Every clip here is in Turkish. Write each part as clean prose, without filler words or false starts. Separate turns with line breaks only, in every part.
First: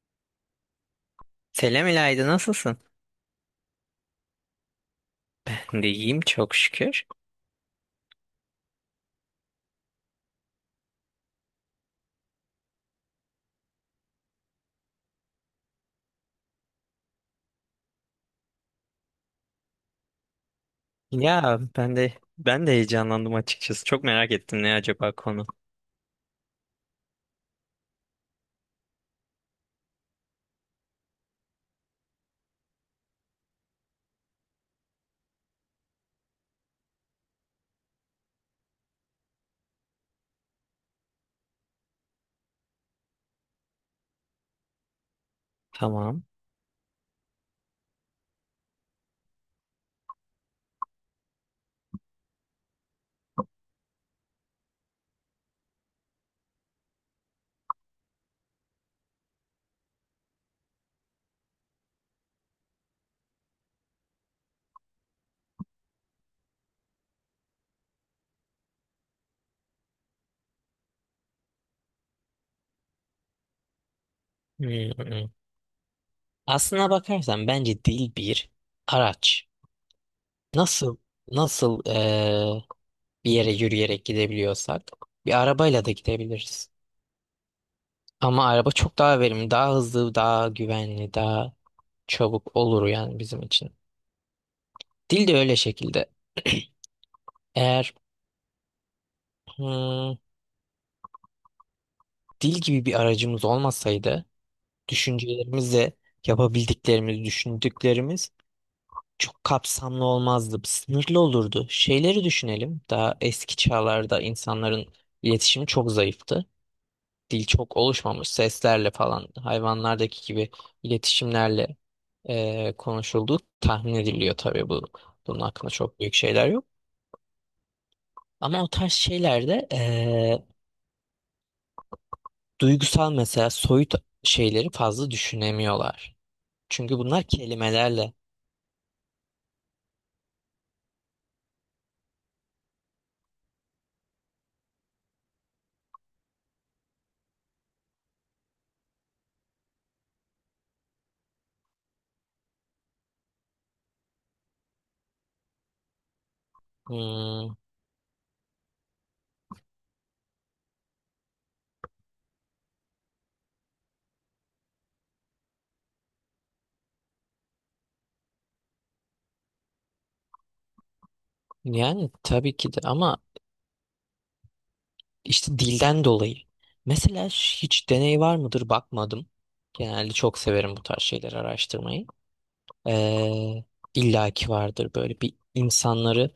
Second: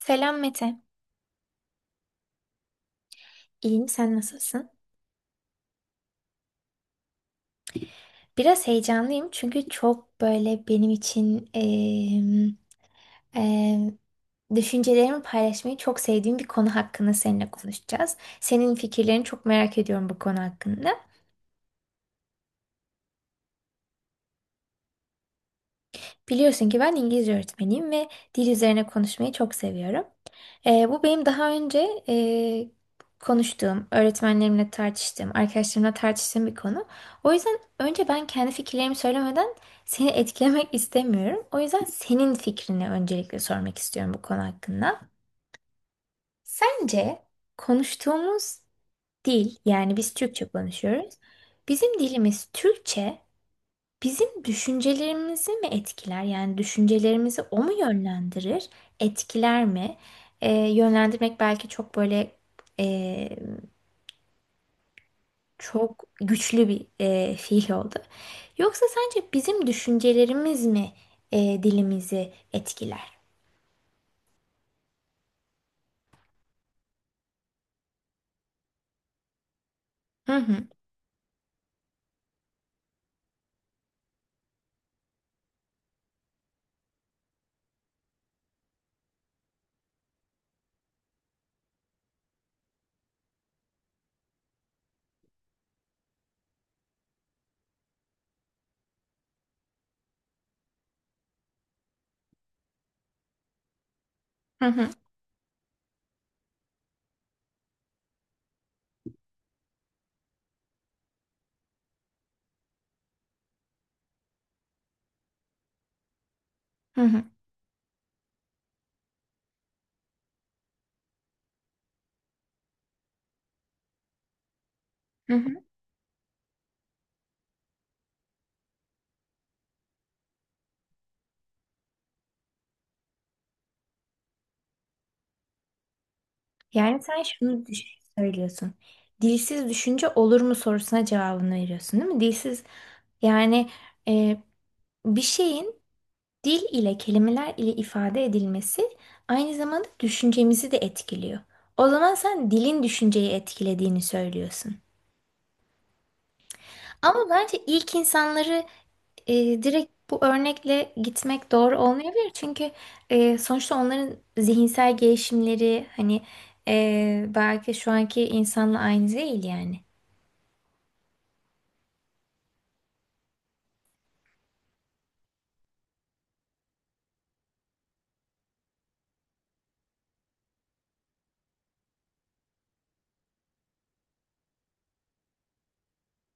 Selam Mete.
Selam İlayda, nasılsın?
İyiyim, sen nasılsın?
Ben de iyiyim, çok şükür.
Biraz heyecanlıyım çünkü çok böyle benim için em, düşüncelerimi paylaşmayı çok sevdiğim bir konu hakkında seninle konuşacağız. Senin fikirlerini çok merak ediyorum bu konu hakkında.
Ya ben de heyecanlandım açıkçası. Çok merak ettim, ne acaba konu.
Biliyorsun ki ben İngilizce öğretmeniyim ve dil üzerine konuşmayı çok seviyorum. Bu benim daha önce konuştuğum, öğretmenlerimle tartıştığım, arkadaşlarımla tartıştığım bir konu. O yüzden önce ben kendi fikirlerimi söylemeden seni etkilemek istemiyorum. O yüzden senin fikrini öncelikle sormak istiyorum bu konu hakkında.
Tamam.
Sence konuştuğumuz dil, yani biz Türkçe konuşuyoruz. Bizim dilimiz Türkçe. Bizim düşüncelerimizi mi etkiler? Yani düşüncelerimizi o mu yönlendirir? Etkiler mi? Yönlendirmek belki çok böyle e, çok güçlü bir fiil oldu. Yoksa sence bizim düşüncelerimiz mi dilimizi etkiler?
Hmm. Aslına bakarsan bence dil bir araç.
Hı hı,
Nasıl nasıl bir yere yürüyerek gidebiliyorsak bir arabayla da gidebiliriz. Ama araba çok daha verimli, daha hızlı, daha güvenli, daha çabuk olur yani bizim için. Dil de öyle şekilde. Eğer hmm, dil gibi bir aracımız olmasaydı
hı hı,
düşüncelerimizle yapabildiklerimiz, düşündüklerimiz çok kapsamlı olmazdı. Sınırlı olurdu. Şeyleri düşünelim. Daha eski çağlarda insanların iletişimi çok zayıftı.
hı hı,
Dil çok oluşmamış. Seslerle falan hayvanlardaki gibi iletişimlerle konuşulduğu tahmin ediliyor, tabii bu.
hı
Bunun
hı.
hakkında çok büyük şeyler yok. Ama o tarz şeylerde duygusal, mesela soyut şeyleri fazla düşünemiyorlar. Çünkü
Yani sen
bunlar
şunu
kelimelerle.
söylüyorsun. Dilsiz düşünce olur mu sorusuna cevabını veriyorsun, değil mi? Dilsiz yani, e, bir şeyin dil ile kelimeler ile ifade edilmesi aynı zamanda düşüncemizi de etkiliyor. O zaman sen dilin düşünceyi etkilediğini söylüyorsun. Ama
hmm,
bence ilk insanları direkt bu örnekle gitmek doğru olmayabilir. Çünkü sonuçta onların zihinsel gelişimleri hani belki şu anki insanla aynı değil yani.
Yani tabii ki de, ama işte dilden dolayı. Mesela hiç deney var mıdır, bakmadım. Genelde çok severim bu tarz şeyleri araştırmayı. Ee, illa vardır, böyle bir insanları,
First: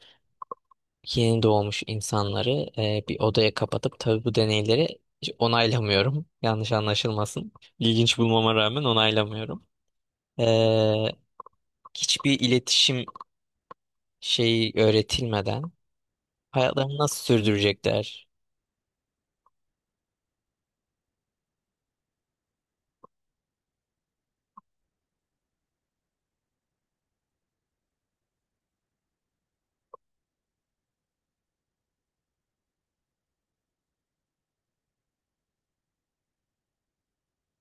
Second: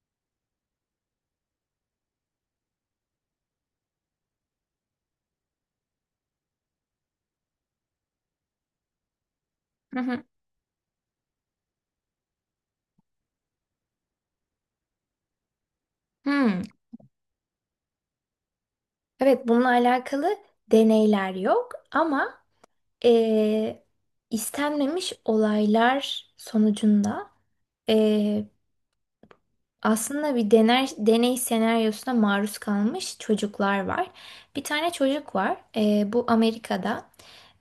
yeni doğmuş insanları bir odaya kapatıp, tabii bu deneyleri hiç onaylamıyorum. Yanlış anlaşılmasın. İlginç bulmama rağmen onaylamıyorum.
Hı hı.
Ee, hiçbir iletişim şeyi öğretilmeden
Hmm.
hayatlarını nasıl sürdürecekler?
Evet, bununla alakalı deneyler yok ama e, istenmemiş olaylar sonucunda e, aslında bir deney senaryosuna maruz kalmış çocuklar var. Bir tane çocuk var. Bu Amerika'da.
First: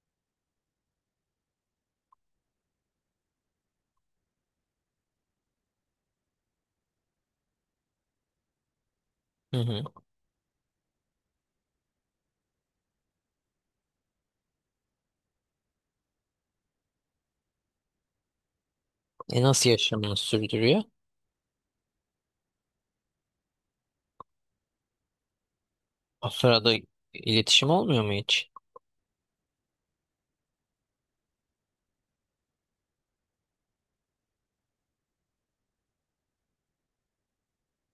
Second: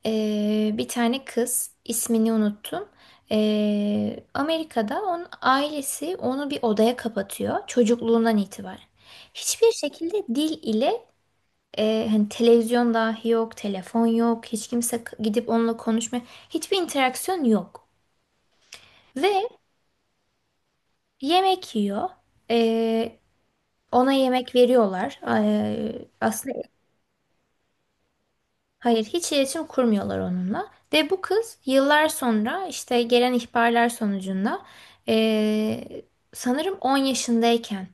Bir tane kız, ismini unuttum. Amerika'da onun ailesi onu bir odaya kapatıyor çocukluğundan itibaren.
Hı
Hiçbir
hı.
şekilde dil ile, hani televizyon dahi yok, telefon yok, hiç kimse gidip onunla konuşmuyor. Hiçbir interaksiyon yok.
E,
Ve
nasıl yaşamını sürdürüyor?
yemek yiyor. E, ona yemek veriyorlar. E,
O
aslında
sırada iletişim olmuyor mu hiç?
hayır, hiç iletişim kurmuyorlar onunla. Ve bu kız yıllar sonra işte gelen ihbarlar sonucunda, e, sanırım 10 yaşındayken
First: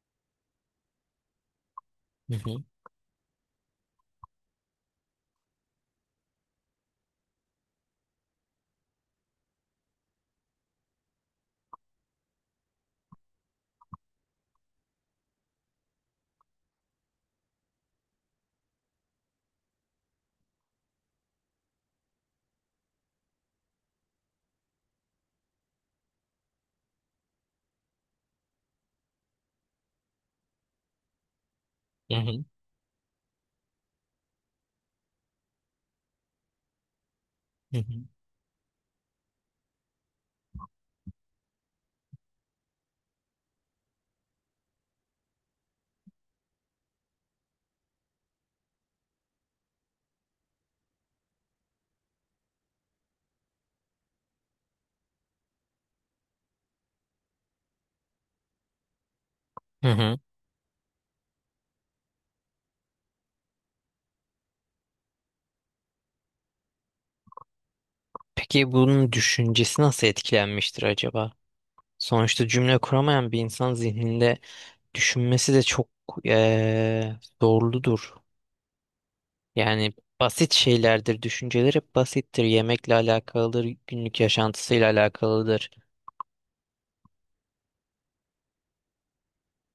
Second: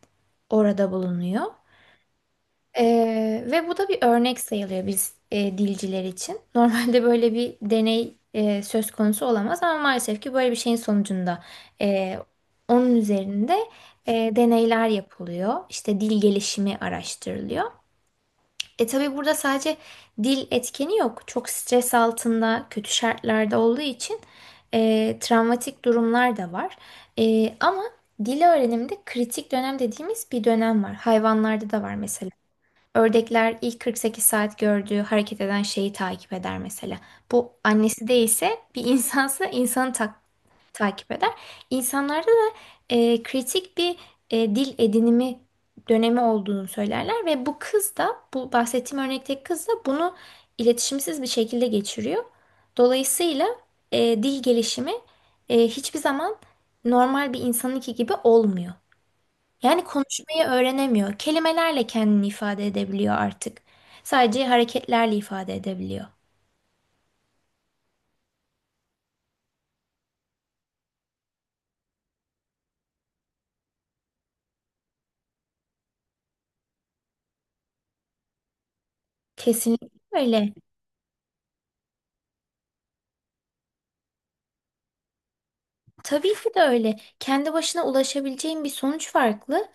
orada bulunuyor.
Hı hı.
Ve bu da bir örnek sayılıyor biz dilciler için. Normalde böyle bir deney söz konusu olamaz, ama maalesef ki böyle bir şeyin sonucunda e, onun üzerinde deneyler yapılıyor. İşte dil gelişimi araştırılıyor. E, tabii burada sadece dil etkeni yok. Çok stres altında, kötü şartlarda olduğu için travmatik durumlar da var. Ama dil öğreniminde kritik dönem dediğimiz bir dönem var. Hayvanlarda da var
Hı
mesela.
hı.
Ördekler ilk 48 saat gördüğü hareket eden şeyi takip eder mesela. Bu
Hı hı.
annesi değilse, bir insansa insanı takip eder. İnsanlarda da kritik bir dil edinimi dönemi olduğunu söylerler ve bu kız da, bu bahsettiğim örnekteki kız da, bunu iletişimsiz bir şekilde geçiriyor. Dolayısıyla dil gelişimi hiçbir zaman normal bir insanınki gibi olmuyor. Yani
Hı hı.
konuşmayı öğrenemiyor. Kelimelerle kendini ifade edebiliyor artık. Sadece hareketlerle ifade edebiliyor.
Peki bunun düşüncesi nasıl etkilenmiştir acaba? Sonuçta cümle kuramayan bir insan zihninde düşünmesi de çok zorludur.
Kesinlikle
Yani
öyle.
basit şeylerdir. Düşünceler hep basittir. Yemekle alakalıdır, günlük yaşantısıyla alakalıdır.
Tabii ki de öyle. Kendi başına ulaşabileceğin bir sonuç farklı.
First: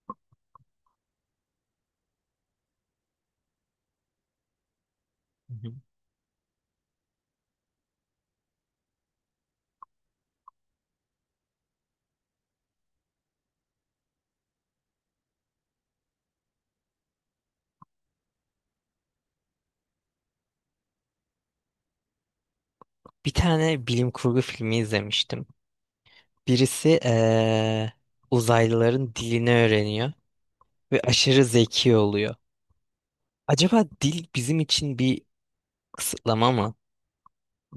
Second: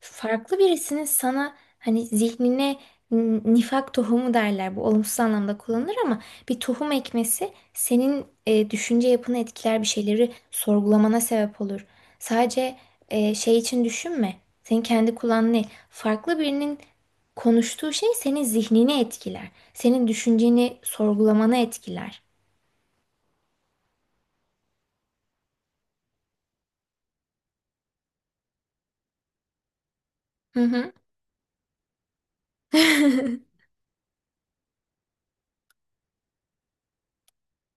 Farklı birisinin sana hani zihnine nifak tohumu derler. Bu olumsuz
Hı
anlamda
hı.
kullanılır ama bir tohum ekmesi senin düşünce yapını etkiler, bir şeyleri sorgulamana sebep olur. Sadece şey için düşünme. Senin kendi kulağın ne? Farklı birinin konuştuğu şey senin zihnini etkiler. Senin düşünceni sorgulamana etkiler.
Bir tane bilim kurgu filmi izlemiştim. Birisi uzaylıların dilini öğreniyor
Hı hı.
ve aşırı zeki oluyor. Acaba dil bizim için bir kısıtlama mı?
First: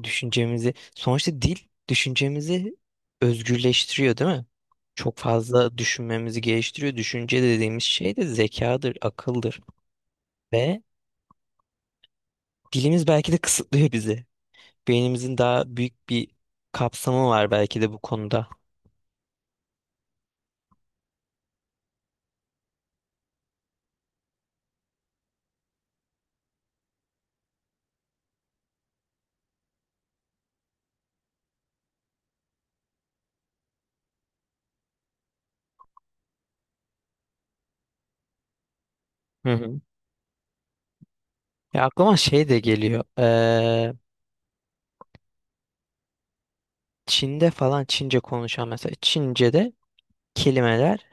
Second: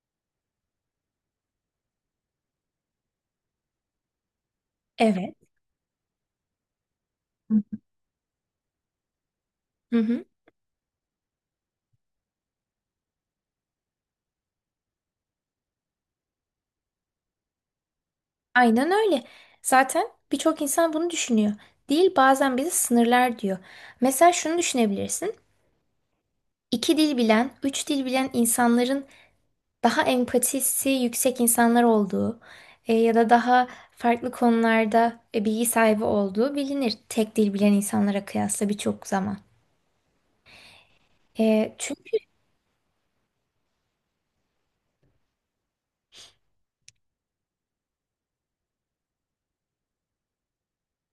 Düşüncemizi, sonuçta dil düşüncemizi özgürleştiriyor, değil mi? Çok
Evet.
fazla düşünmemizi geliştiriyor. Düşünce dediğimiz şey de zekadır, akıldır
Hı hı.
ve dilimiz belki de kısıtlıyor bizi. Beynimizin daha büyük bir kapsamı var belki de bu konuda.
Aynen öyle. Zaten birçok insan bunu düşünüyor. Dil bazen bizi sınırlar diyor. Mesela şunu düşünebilirsin. İki dil bilen, üç dil bilen insanların daha empatisi yüksek insanlar olduğu, ya da daha farklı konularda bilgi sahibi olduğu bilinir. Tek dil bilen insanlara kıyasla birçok zaman.
Hı hı. Ya
Çünkü...
aklıma şey de geliyor. Çin'de falan Çince konuşan, mesela Çince'de kelimeler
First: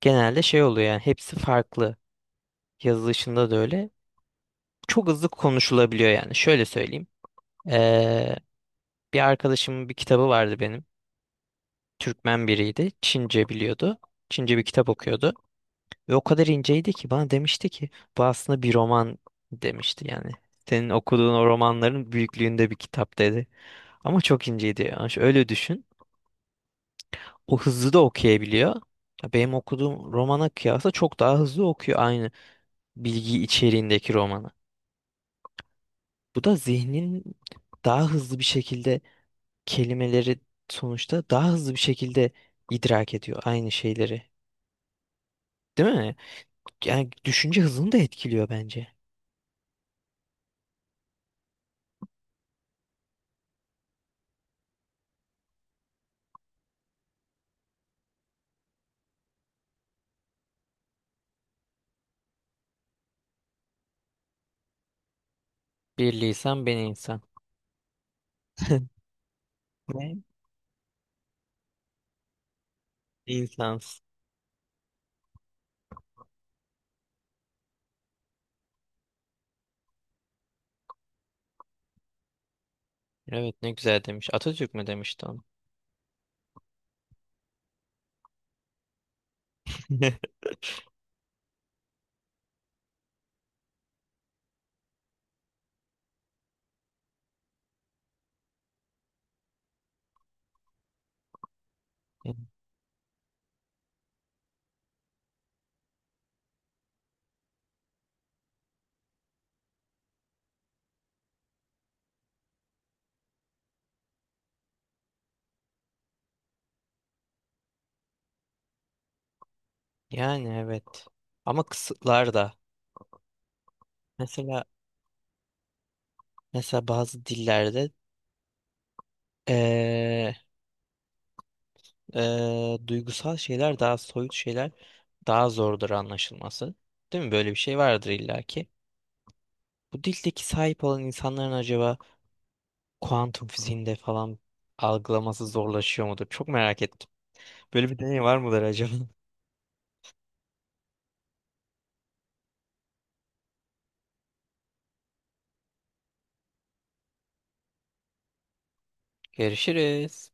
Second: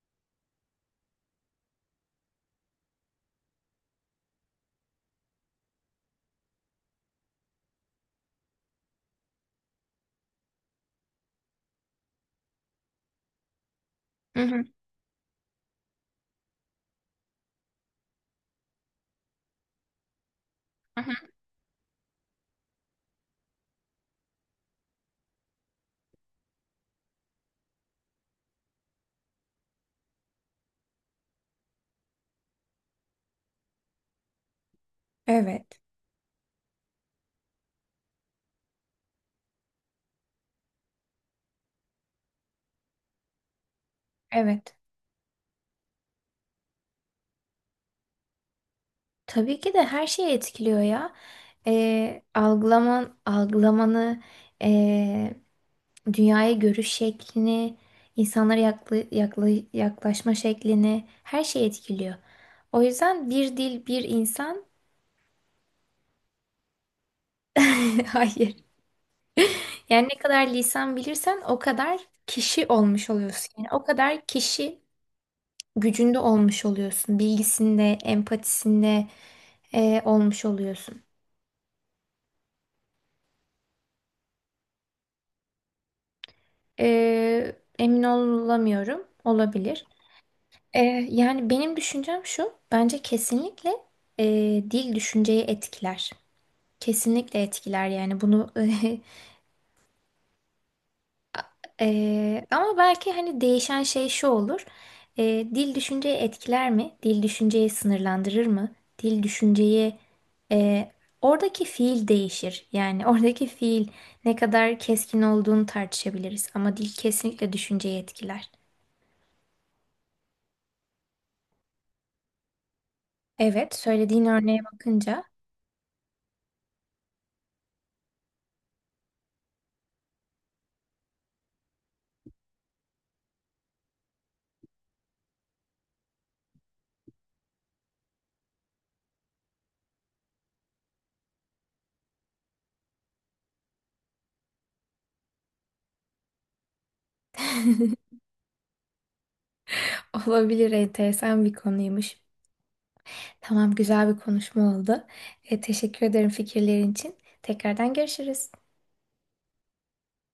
genelde şey oluyor, yani hepsi farklı. Yazılışında da öyle. Çok hızlı konuşulabiliyor yani. Şöyle söyleyeyim. Ee, bir arkadaşımın bir kitabı vardı benim. Türkmen biriydi. Çince biliyordu.
Hı
Çince
hı,
bir kitap okuyordu. Ve o kadar inceydi ki bana demişti ki bu aslında bir roman demişti yani. Senin
hı hı.
okuduğun o romanların büyüklüğünde bir kitap, dedi. Ama çok inceydi. Yani öyle düşün. O hızlı da okuyabiliyor. Ya benim okuduğum romana kıyasla çok daha hızlı okuyor aynı bilgi içeriğindeki romanı.
Evet,
Bu da zihnin daha hızlı bir şekilde kelimeleri, sonuçta daha hızlı bir şekilde idrak ediyor aynı şeyleri.
evet.
Değil mi? Yani düşünce hızını da etkiliyor bence.
Tabii ki de her şeyi etkiliyor ya. E, algılaman, algılamanı... e, dünyaya görüş şeklini, insanlara yaklaşma şeklini, her şeyi etkiliyor. O yüzden bir dil, bir insan.
Bir lisan, ben insan.
Hayır. Yani ne
Ne?
kadar lisan bilirsen o kadar kişi olmuş oluyorsun. Yani o
İnsans.
kadar kişi gücünde olmuş oluyorsun. Bilgisinde, empatisinde olmuş oluyorsun.
Evet, ne güzel demiş. Atatürk mü demişti onu?
Emin olamıyorum. Olabilir. E, yani benim düşüncem şu. Bence kesinlikle dil düşünceyi etkiler. Kesinlikle etkiler yani bunu ama belki hani değişen şey şu olur. Dil düşünceyi etkiler mi? Dil düşünceyi sınırlandırır mı? Dil düşünceyi eee, oradaki fiil değişir. Yani oradaki fiil ne kadar keskin olduğunu tartışabiliriz, ama dil kesinlikle düşünceyi etkiler.
Yani evet. Ama kısıtlar da.
Evet, söylediğin örneğe
Mesela
bakınca
mesela bazı dillerde Ee, duygusal şeyler, daha soyut şeyler daha zordur anlaşılması. Değil mi? Böyle bir şey vardır illaki. Bu dildeki sahip olan insanların acaba kuantum fiziğinde falan algılaması zorlaşıyor mudur? Çok merak ettim. Böyle bir deney var mıdır acaba?
olabilir, enteresan bir konuymuş. Tamam, güzel bir konuşma oldu. Teşekkür ederim fikirlerin için. Tekrardan görüşürüz.
Görüşürüz.